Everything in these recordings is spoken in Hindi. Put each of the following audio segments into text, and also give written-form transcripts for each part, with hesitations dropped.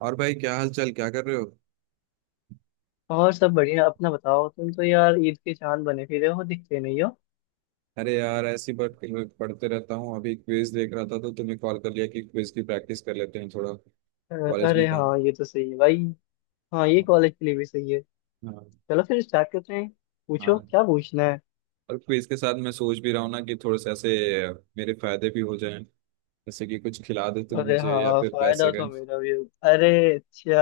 और भाई क्या हाल चाल, क्या कर रहे हो? और सब बढ़िया अपना बताओ तुम तो यार ईद के चांद बने फिरे हो दिखते नहीं हो। अरे यार, ऐसी बात। पढ़ते रहता हूँ। अभी क्विज देख रहा था तो तुम्हें कॉल कर लिया कि क्विज की प्रैक्टिस कर लेते हैं थोड़ा। अ, कॉलेज अरे में काम। हाँ ये तो सही है भाई। हाँ ये कॉलेज के लिए भी सही है। हाँ चलो फिर स्टार्ट करते हैं। पूछो हाँ। क्या पूछना है। और क्विज के साथ मैं सोच भी रहा हूँ ना कि थोड़े से ऐसे मेरे फायदे भी हो जाएं। जैसे कि कुछ खिला दो तुम अरे मुझे या हाँ फिर फायदा पैसे का। तो मेरा भी हो। अरे अच्छा,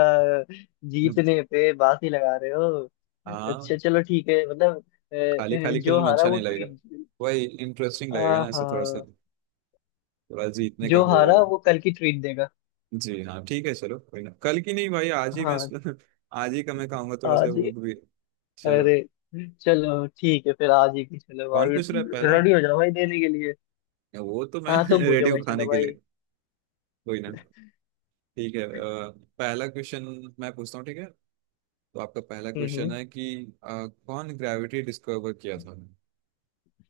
जीतने पे बात ही लगा रहे हो। अच्छा हाँ। चलो ठीक है मतलब अ, खाली खाली जो खेलने में हारा अच्छा वो नहीं लगेगा। ट्रीट। वही इंटरेस्टिंग लगेगा ना, ऐसे थोड़ा सा। हाँ थोड़ा जीतने का जो होड़ हारा होगा। वो कल की ट्रीट देगा। जी हाँ, ठीक है। चलो, कोई ना, कल की नहीं भाई, आज ही मैं हाँ आज ही का मैं खाऊंगा। थोड़ा सा आज। भूख भी। चलो। अरे चलो ठीक है फिर आज ही की चलो कौन भाई। पूछ रहा है पहला? रेडी हो जाओ भाई देने के लिए। वो तो मैं हाँ तुम रेडी पूछो भाई हूँ चलो खाने के भाई। लिए। कोई ना। ठीक है। पहला क्वेश्चन मैं पूछता हूँ, ठीक है? तो आपका पहला क्वेश्चन हम्म। है कि कौन ग्रेविटी डिस्कवर किया था।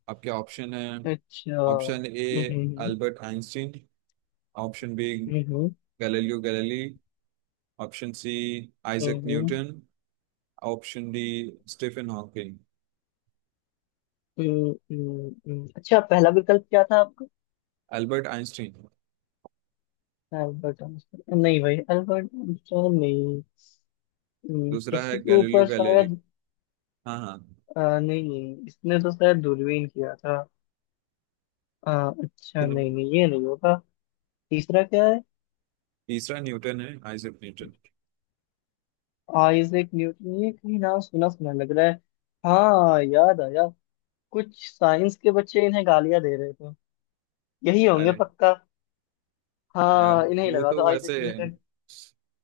आपके ऑप्शन है। अच्छा option A, hmm. Albert Einstein. Option B, हम्म Galileo Galilei. Option C, Isaac हम्म। Newton. Option D, Stephen Hawking. अच्छा पहला विकल्प क्या था आपका। Albert Einstein? अल्बर्ट आइंस्टाइन नहीं भाई, अल्बर्ट आइंस्टाइन नहीं। दूसरा है किसी के गैलीलियो ऊपर गैलीली। शायद। हाँ हाँ। नहीं, इसने तो शायद दूरबीन किया था। अ, अच्छा नहीं नहीं ये नहीं होगा। तीसरा क्या। तीसरा न्यूटन है, आइजक न्यूटन। आइजैक न्यूटन ये कहीं नाम सुना सुना लग रहा है। हाँ याद आया। कुछ साइंस के बच्चे इन्हें गालियां दे रहे थे, यही होंगे अरे पक्का। हाँ यार, हाँ इन्हें ही वो लगा तो दो, आइजैक वैसे। न्यूटन।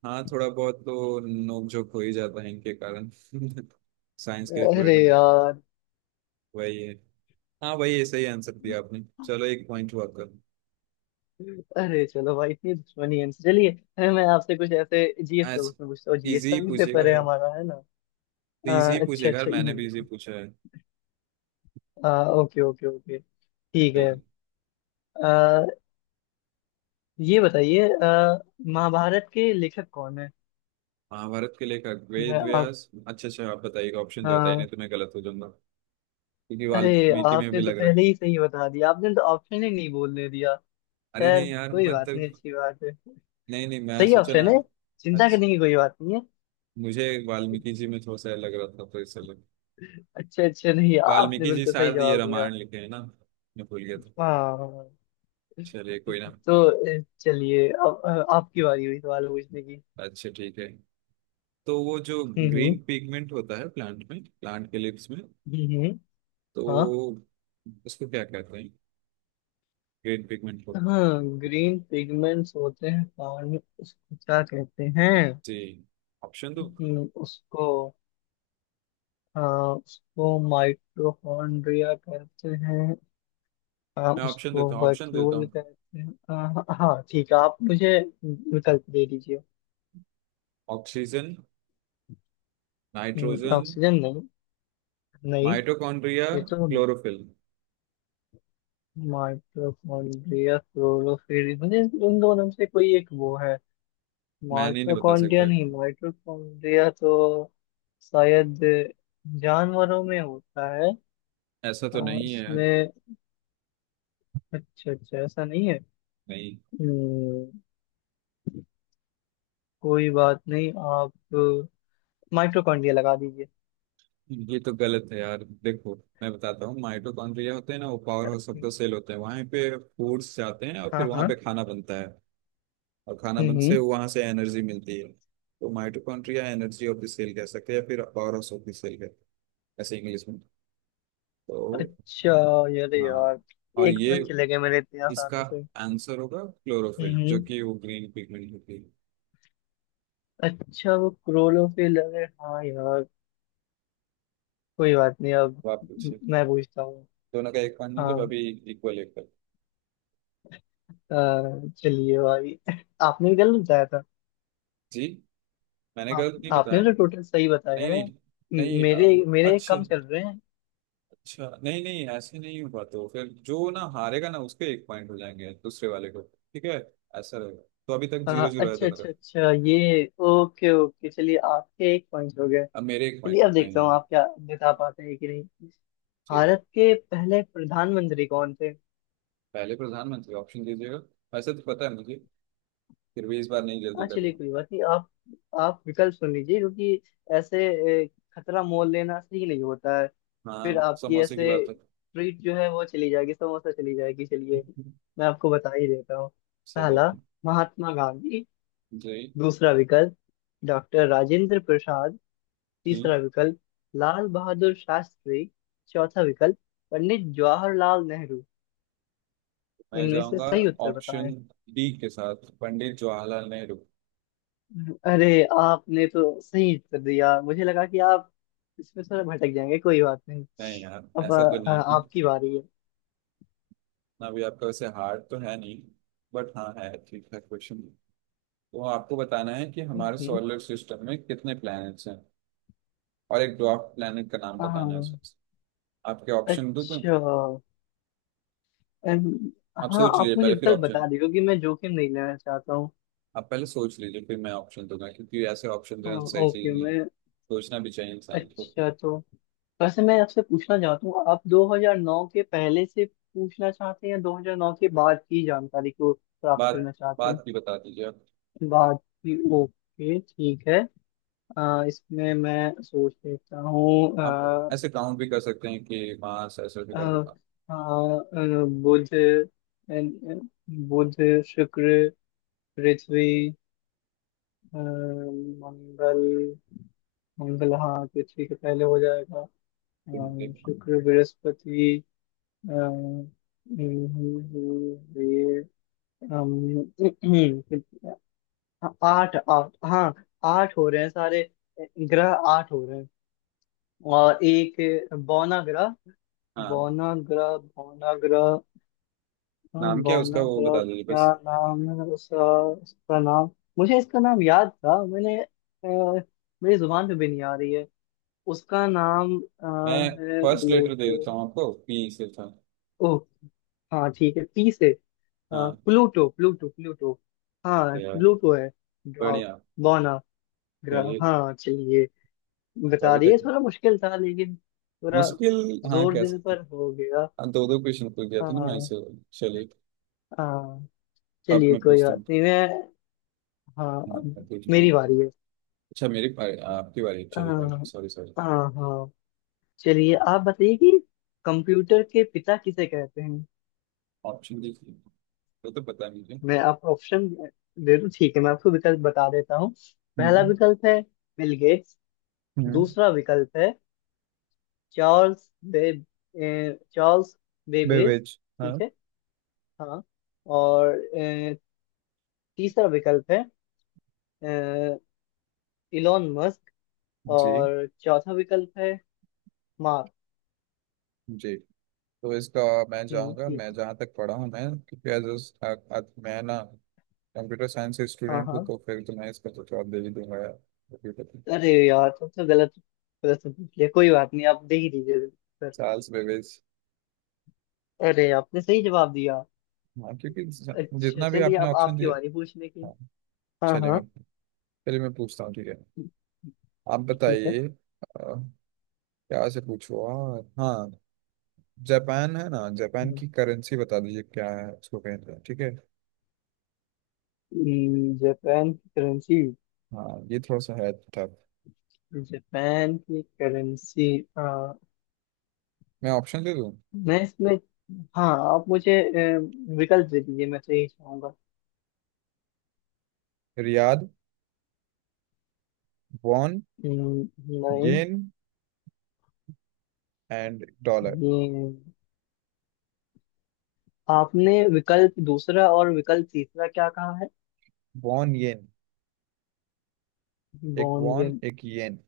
हाँ, थोड़ा बहुत तो नोकझोंक हो ही जाता है इनके कारण साइंस के अरे फील्ड में। यार। वही है। हाँ वही है। सही आंसर दिया आपने, चलो एक पॉइंट हुआ आपका। अरे चलो भाई, इतनी दुश्मनी है इनसे। चलिए अरे, मैं आपसे कुछ ऐसे जीएस का ऐसे क्वेश्चन पूछता हूँ, जीएस का इजी भी पूछिएगा पेपर है यार। हमारा, है ना। इजी ही अच्छा पूछिएगा यार, अच्छा मैंने भी इजी इजी। पूछा है। Okay okay okay. ठीक ठीक है। है। अ, ये बताइए महाभारत के लेखक कौन है। महाभारत के लेखक मैं। वेद व्यास। अच्छा अच्छा, आप बताइएगा ऑप्शन दे, बताइए नहीं आप। तो मैं गलत हो जाऊंगा। क्योंकि अरे वाल्मीकि में आपने भी तो लग रहा पहले है। ही सही बता दिया, आपने तो ऑप्शन ही नहीं बोलने दिया। अरे खैर नहीं यार, कोई बात नहीं, मतलब। अच्छी बात है। नहीं नहीं मैं सही सोचा ऑप्शन ना। है। चिंता अच्छा। करने की कोई बात नहीं है। मुझे वाल्मीकि जी में थोड़ा सा लग रहा था, तो इसलिए। अच्छे अच्छे, नहीं आपने वाल्मीकि जी बिल्कुल सही शायद ये जवाब दिया। रामायण लिखे हैं ना, मैं भूल गया था। हाँ। चलिए कोई ना। तो चलिए अब आपकी बारी हुई सवाल पूछने की। अच्छा ठीक है। तो वो जो हम्म। ग्रीन पिगमेंट होता है प्लांट में, प्लांट के लिप्स में, हम्म। हाँ तो उसको क्या कहते हैं? ग्रीन पिगमेंट को। हाँ। ग्रीन पिगमेंट्स होते हैं पानी में, उसको क्या कहते हैं। जी। ऑप्शन दो। उसको हाँ उसको माइटोकॉन्ड्रिया कहते हैं। मैं ऑप्शन उसको देता हूँ, वर्क्यूल कहते हैं। हाँ ठीक है, आप मुझे विकल्प दे दीजिए। ऑक्सीजन नाइट्रोजन, ऑक्सीजन नहीं। नहीं माइटोकॉन्ड्रिया, ये तो। क्लोरोफिल। माइटोकॉन्ड्रिया क्लोरोफिल मुझे उन दोनों में से कोई एक वो है। मैन ही नहीं बता सकता माइटोकॉन्ड्रिया है। नहीं, माइटोकॉन्ड्रिया तो शायद जानवरों में होता है। ऐसा तो नहीं है यार। इसमें अच्छा अच्छा ऐसा नहीं है। नहीं, हम्म, कोई बात नहीं आप माइटोकॉन्ड्रिया लगा दीजिए। ये तो गलत है यार। देखो, मैं बताता हूँ। माइटोकॉन्ड्रिया होते हैं ना, वो power house of the cell होते हैं। वहां पे फूड्स जाते हैं और हाँ फिर वहां हाँ। पे खाना बनता है, और खाना हम्म बन से हम्म। वहां से एनर्जी मिलती है। तो mitochondria energy of the cell कह सकते हैं या फिर power house of the cell कह, ऐसे इंग्लिश में। तो अच्छा यार हाँ, यार और एक ये पॉइंट चले गए मेरे इतने इसका आसानी से। आंसर होगा क्लोरोफिल, जो हम्म कि वो ग्रीन पिगमेंट होती है। अच्छा वो क्रोलो पे लगे हाँ यार। कोई बात नहीं अब अब आप पूछिए। मैं पूछता हूँ। दोनों का एक पॉइंट मतलब हाँ अभी, इक्वल इक्वल। चलिए भाई आपने भी गलत बताया था। जी, मैंने आप गलत नहीं आपने बताया। तो नहीं टोटल सही बताया है, नहीं। नहीं मेरे मेरे अच्छा। कम चल रहे हैं। अच्छा नहीं नहीं, ऐसे नहीं होगा। तो फिर जो ना हारेगा ना, उसके एक पॉइंट हो जाएंगे दूसरे वाले को, ठीक है? ऐसा रहेगा। तो अभी तक अ, जीरो जीरो है अच्छा दोनों का। अच्छा अच्छा ये ओके ओके चलिए आपके एक पॉइंट हो गए। अब मेरे एक चलिए पॉइंट हो अब गए देखता हाँ। हूँ आप क्या बता पाते हैं कि नहीं। ठीक है। भारत के पहले प्रधानमंत्री कौन थे। पहले प्रधानमंत्री, ऑप्शन दीजिएगा। वैसे तो पता है मुझे, फिर भी इस बार नहीं जल्दी हाँ चलिए करूँगा। कोई बात नहीं आप आप विकल्प सुन लीजिए क्योंकल ऐसे खतरा मोल लेना सही नहीं होता है। फिर हाँ, आपकी समोसे की ऐसे बात है। ट्रीट जो है वो चली जाएगी, समोसा चली जाएगी। चलिए मैं आपको बता ही देता हूँ। चलिए। पहला महात्मा गांधी। जी। दूसरा विकल्प डॉक्टर राजेंद्र प्रसाद। ठीक। तीसरा विकल्प लाल बहादुर शास्त्री। चौथा विकल्प पंडित जवाहरलाल नेहरू। मैं इनमें से जाऊंगा सही उत्तर बताएं। ऑप्शन डी के साथ, पंडित जवाहरलाल नेहरू। अरे आपने तो सही उत्तर दिया, मुझे लगा कि आप इसमें थोड़ा भटक जाएंगे, कोई बात नहीं। नहीं यार, अब ऐसा तो नहीं। आपकी बारी है। ना भी, आपका वैसे हार्ड तो है नहीं, बट हाँ है, ठीक है क्वेश्चन। तो आपको बताना है कि हमारे हम्म। सोलर सिस्टम में कितने प्लैनेट्स हैं, और एक ड्वार्फ प्लैनेट का नाम बताना है हाँ उसमें से। आपके ऑप्शन दूं मैं? अच्छा अम, आप हाँ सोच आप लीजिए मुझे पहले, फिर विकल्प ऑप्शन। बता दीजिए क्योंकि मैं जोखिम नहीं लेना चाहता हूँ। आप पहले सोच लीजिए, फिर मैं ऑप्शन दूंगा, क्योंकि ऐसे ऑप्शन देना हाँ, सही ओके चीज नहीं है। मैं सोचना भी चाहिए इंसान को। अच्छा तो वैसे मैं आपसे पूछना चाहता हूँ, आप 2009 के पहले से पूछना चाहते हैं या 2009 के बाद की जानकारी को प्राप्त बात, करना चाहते बात भी बता दीजिए आप। हैं। बाद की ओके ठीक है। इसमें मैं सोच लेता हूँ। आप अ, ऐसे काउंट भी कर सकते हैं कि मास ऐसे ऐसे अ, करके। अ, बुध बुध शुक्र पृथ्वी मंगल। मंगल हाँ पृथ्वी के पहले हो जाएगा। अ, आप- शुक्र बृहस्पति अ, ये अम, आठ आठ हाँ आठ हो रहे हैं सारे ग्रह, आठ हो रहे हैं। और एक बौना ग्रह। हाँ। बौनाग्रह बौनाग्रह। हाँ नाम क्या है उसका, वो बौनाग्रह। बता दीजिए क्या बस। नाम है उसका, उसका नाम मुझे इसका नाम याद था, मैंने मेरी जुबान पे भी नहीं आ रही है। उसका नाम मैं है फर्स्ट लेटर दे प्लूटो। देता हूँ आपको, पी से था। ओह हाँ ठीक है पी से। अ, हाँ। Pluto Pluto Pluto. तो हाँ यार, प्लूटो है। ग्राफ बढ़िया। बौना ग्रह चलिए। बौनाग्रह हाँ चलिए तो बता अभी तक दिए, थोड़ा मुश्किल था लेकिन थोड़ा मुश्किल, हाँ जोर कह देने सकते हैं। पर हो गया। हाँ, दो दो क्वेश्चन पूछ गया था ना मैं हाँ इसे। चलिए। हाँ अब चलिए मैं कोई पूछता बात हूँ। नहीं मैं। हाँ हाँ अब मैं पूछता मेरी हूँ। बारी है। अच्छा, मेरी बारी, आपकी बारी, चलिए, हाँ बारी, सॉरी सॉरी। हाँ हाँ चलिए आप बताइए कि कंप्यूटर के पिता किसे कहते हैं। ऑप्शन देखिए, वो तो पता नहीं मुझे। मैं आपको ऑप्शन दे दूं ठीक है, मैं आपको विकल्प बता देता हूँ। पहला हम्म विकल्प है बिल गेट्स। हम्म। दूसरा विकल्प है चार्ल्स बे, चार्ल्स बेबेज। बेवेज हाँ। ठीक है हाँ। और तीसरा विकल्प है इलॉन मस्क। जी। और चौथा विकल्प है मार्क। जी, तो इसका मैं जाऊंगा। ठीक मैं है जहाँ तक पढ़ा हूँ, मैं क्योंकि एज अ, मैं ना कंप्यूटर साइंस से हाँ स्टूडेंट हूँ, हाँ तो फिर तो मैं इसका तो जवाब दे ही दूंगा यार। कंप्यूटर अरे यार सबसे गलत प्रश्न पूछ लिया, कोई बात नहीं आप दे ही दीजिए सर। Charles Babbage. अरे आपने सही जवाब दिया। हाँ क्योंकि अच्छा जितना भी चलिए आपने अब ऑप्शन आपकी दिए। बारी पूछने की। हाँ। हाँ चलिए हाँ मैं चलिए मैं पूछता हूँ, ठीक है? आप ठीक है। बताइए क्या से पूछूँ? हाँ हाँ, जापान है ना, जापान की करेंसी बता दीजिए। क्या है, उसको कहते हैं, ठीक है? जापान की करेंसी। हाँ, ये थोड़ा सा है टफ। जापान की करेंसी। हाँ मैं ऑप्शन दे दूँ। मैं इसमें हाँ आप मुझे विकल्प दे दीजिए, मैं तो यही चाहूंगा। रियाद, वॉन, नहीं। Yen, and dollar. ये आपने विकल्प दूसरा और विकल्प तीसरा क्या कहा है। Won, yen? एक बॉन्ड वॉन एक येन।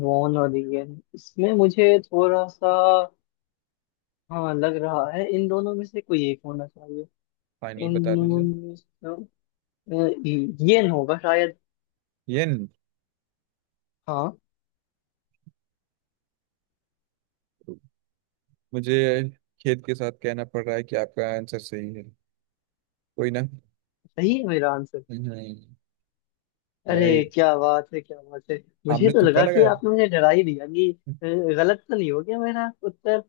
वॉन और रिगन, इसमें मुझे थोड़ा सा हाँ लग रहा है, इन दोनों में से कोई एक होना चाहिए। फाइनल इन बता दोनों दीजिए। में से अ, येन होगा शायद। येन। हाँ मुझे खेद के साथ कहना पड़ रहा है कि आपका आंसर सही है। कोई ना। सही है मेरा आंसर। हम्म। मैंने, अरे क्या बात है क्या बात है, मुझे आपने तो तुक्का लगा कि लगाया था। आपने मुझे डरा ही दिया कि अ, गलत तो नहीं हो गया मेरा उत्तर।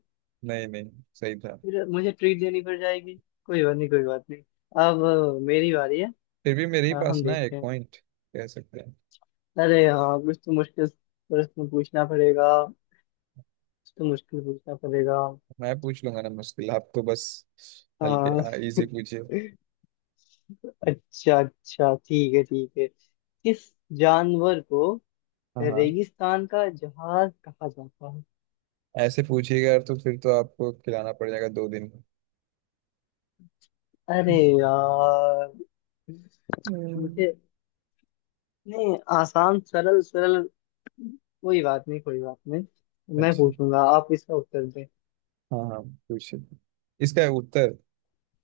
नहीं नहीं, सही था। फिर मुझे ट्रीट देनी पड़ जाएगी। कोई बात नहीं कोई बात नहीं। अब मेरी बारी है। फिर भी मेरे ही पास हम ना देखते एक हैं। पॉइंट, कह सकते हैं। अरे हाँ कुछ तो मुश्किल प्रश्न पूछना पड़ेगा। कुछ तो मुश्किल पूछना पड़ेगा। मैं पूछ लूंगा ना मुश्किल, आप तो बस हाँ हल्के इजी पूछिए। अच्छा अच्छा ठीक है किस जानवर को हाँ हाँ। रेगिस्तान का जहाज कहा जाता है। ऐसे पूछिएगा यार, तो फिर तो आपको खिलाना पड़ जाएगा दो दिन में। अरे यार हम्म, मुझे नहीं, आसान सरल सरल। कोई बात नहीं कोई बात नहीं, मैं अच्छा। पूछूंगा आप इसका उत्तर दें। हाँ हाँ, पूछिए। इसका उत्तर,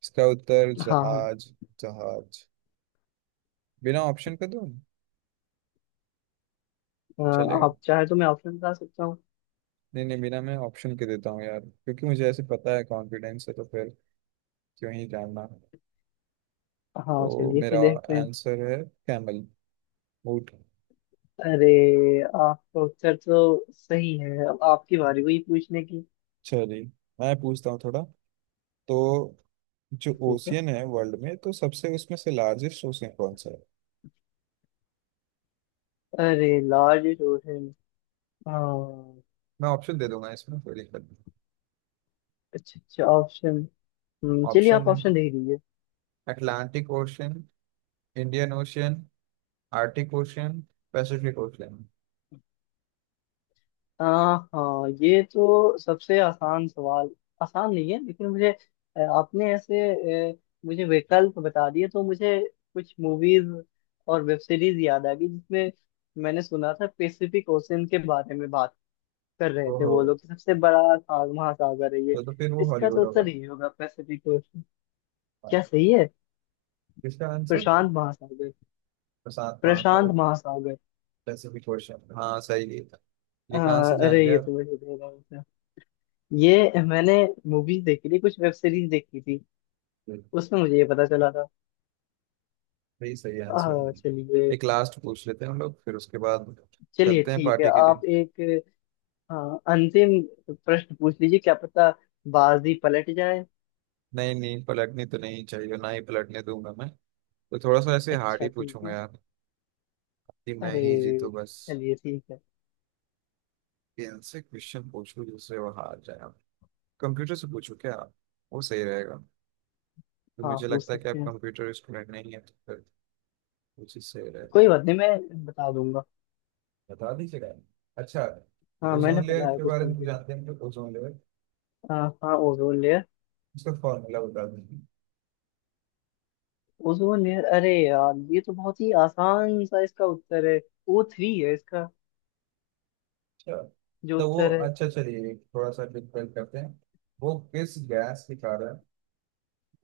इसका उत्तर हाँ हाँ। जहाज, जहाज। बिना ऑप्शन के दो अ, चलेगा? आप चाहे तो मैं ऑप्शन बता सकता हूँ। नहीं नहीं, बिना मैं ऑप्शन के देता हूँ यार, क्योंकि मुझे ऐसे पता है, कॉन्फिडेंस है, तो फिर क्यों ही जानना। हाँ तो चलिए फिर मेरा देखते हैं। आंसर है कैमल, ऊँट। अरे आपका उत्तर तो सही है, अब आपकी बारी हुई पूछने की। चलिए मैं पूछता हूँ थोड़ा। तो जो ठीक है। ओशियन है वर्ल्ड में, तो सबसे उसमें से लार्जेस्ट ओशियन कौन सा है? अरे लार्ज हाँ मैं ऑप्शन दे दूंगा, इसमें कोई दिक्कत नहीं। अच्छा अच्छा ऑप्शन। चलिए आप ऑप्शन है, ऑप्शन दे दीजिए। Atlantic Ocean, Indian Ocean, Arctic Ocean, Pacific Ocean. हाँ हाँ ये तो सबसे आसान सवाल, आसान नहीं है लेकिन मुझे आपने ऐसे मुझे विकल्प बता दिए तो मुझे कुछ मूवीज और वेब सीरीज याद आ गई, जिसमें मैंने सुना था पैसिफिक ओशन के बारे में बात कर रहे थे ओहो, वो लोग कि सबसे बड़ा महासागर है ये। तो फिर वो इसका तो हॉलीवुड उत्तर होगा। ही होगा पैसिफिक ओशन। क्या हाँ, सही है। इसका आंसर प्रशांत महासागर। प्रशांत प्रशांत महासागर। महासागर। पैसिफिक ओशियन, हाँ सही है। ये कहाँ हाँ से जान अरे ये गया? तो मुझे दे रहा हूँ था। ये मैंने मूवीज देखी थी, कुछ वेब सीरीज देखी थी, उसमें मुझे ये पता चला था। यही सही आंसर हाँ है। चलिए। एक लास्ट पूछ लेते हैं हम लोग, फिर उसके बाद चलिए चलते हैं ठीक है पार्टी के लिए। आप एक हाँ अंतिम प्रश्न पूछ लीजिए, क्या पता बाजी पलट जाए। नहीं नहीं, पलटनी तो नहीं चाहिए, ना ही पलटने दूंगा मैं। तो थोड़ा सा ऐसे हार्ड अच्छा ही ठीक पूछूंगा है। यार, कि मैं अरे ही जीतू बस। चलिए ठीक है। कि इनसे क्वेश्चन पूछूं जिससे वो हार जाए। आप कंप्यूटर से पूछो क्या, आप? वो सही रहेगा। तो हाँ मुझे पूछ लगता है कि सकते आप हैं, कंप्यूटर स्टूडेंट नहीं है, तो फिर वो चीज़ सही रहेगा। कोई बात नहीं मैं बता दूंगा। बता दीजिएगा। अच्छा। हाँ मैंने ओजोन लेयर पढ़ा है के कुछ बारे में तो कंप्यूटर। जानते हैं, तो ओजोन लेयर हाँ हाँ ओजोन लेयर। उसका फॉर्मूला बता दीजिए। ओजोन लेयर अरे यार ये तो बहुत ही आसान सा, इसका उत्तर है ओ थ्री है इसका अच्छा जो तो वो, उत्तर है। अच्छा चलिए, थोड़ा सा डिफरेंट करते हैं। वो किस गैस के कारण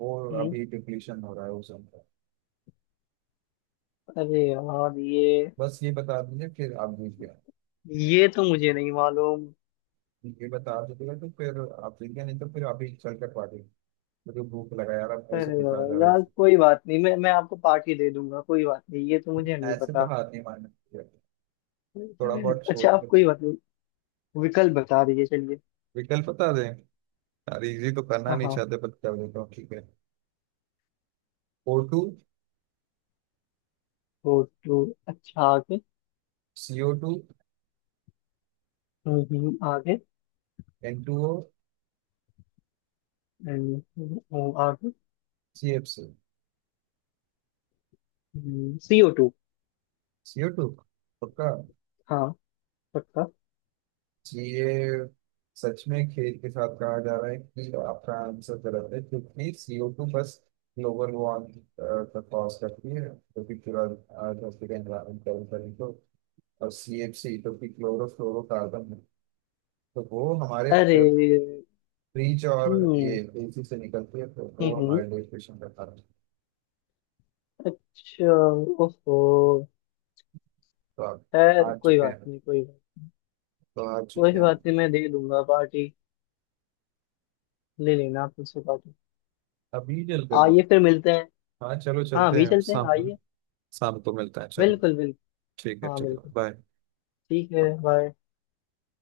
वो हम्म, अभी डिप्लीशन हो रहा है ओजोन का? अरे यार बस ये बता दीजिए, फिर आप जीत गया। ये तो मुझे नहीं मालूम। ये बता दीजिएगा तो फिर आप जीत गया, नहीं तो फिर आप ही चल कर पा गए। मुझे भूख लगा यार, अब ऐसा अरे नहीं यार खा जा रहा है। यार, कोई बात नहीं मैं मैं आपको पार्टी दे दूंगा, कोई बात नहीं ये तो मुझे नहीं ऐसे तो पता। हाथ नहीं मारना चाहिए। थोड़ा बहुत अच्छा सोच आप लेते। कोई बात नहीं विकल्प बता दीजिए चलिए। विकल्प बता दें यार, इजी तो करना नहीं हाँ चाहते पर कर देता हूँ, ठीक है। ओ टू, फोटो अच्छा आगे। सी ओ टू, आगे। एन टू ओ, आगे। C F C. CO two. C O two, पक्का? हाँ पक्का। तो ये सच में खेल के साथ कहा जा रहा है कि आपका आंसर गलत है, क्योंकि सीओ टू बस ग्लोबल वार्मिंग का कॉज करती है, जो कि पूरा धरती का एनवायरमेंट गर्म करने को। और सी एफ सी जो कि क्लोरोफ्लोरोकार्बन है, तो वो हमारे अरे फ्रिज और ये हम्म एसी से निकलती है, तो वो हम्म हमारे डिस्कशन का कारण है। अच्छा ओहो। तो आप खैर हार कोई चुके बात हैं, नहीं कोई बात, तो हार कोई चुके हैं आप। बात नहीं मैं दे दूंगा पार्टी, ले लेना आप मुझसे काटो। अभी जल कर दे। आइए फिर मिलते हैं। हाँ चलो हाँ चलते अभी हैं चलते हैं शाम, आइए। शाम को मिलता है चलो। बिल्कुल बिल्कुल। ठीक है, हाँ ठीक है, बिल्कुल। बाय। ठीक है बाय।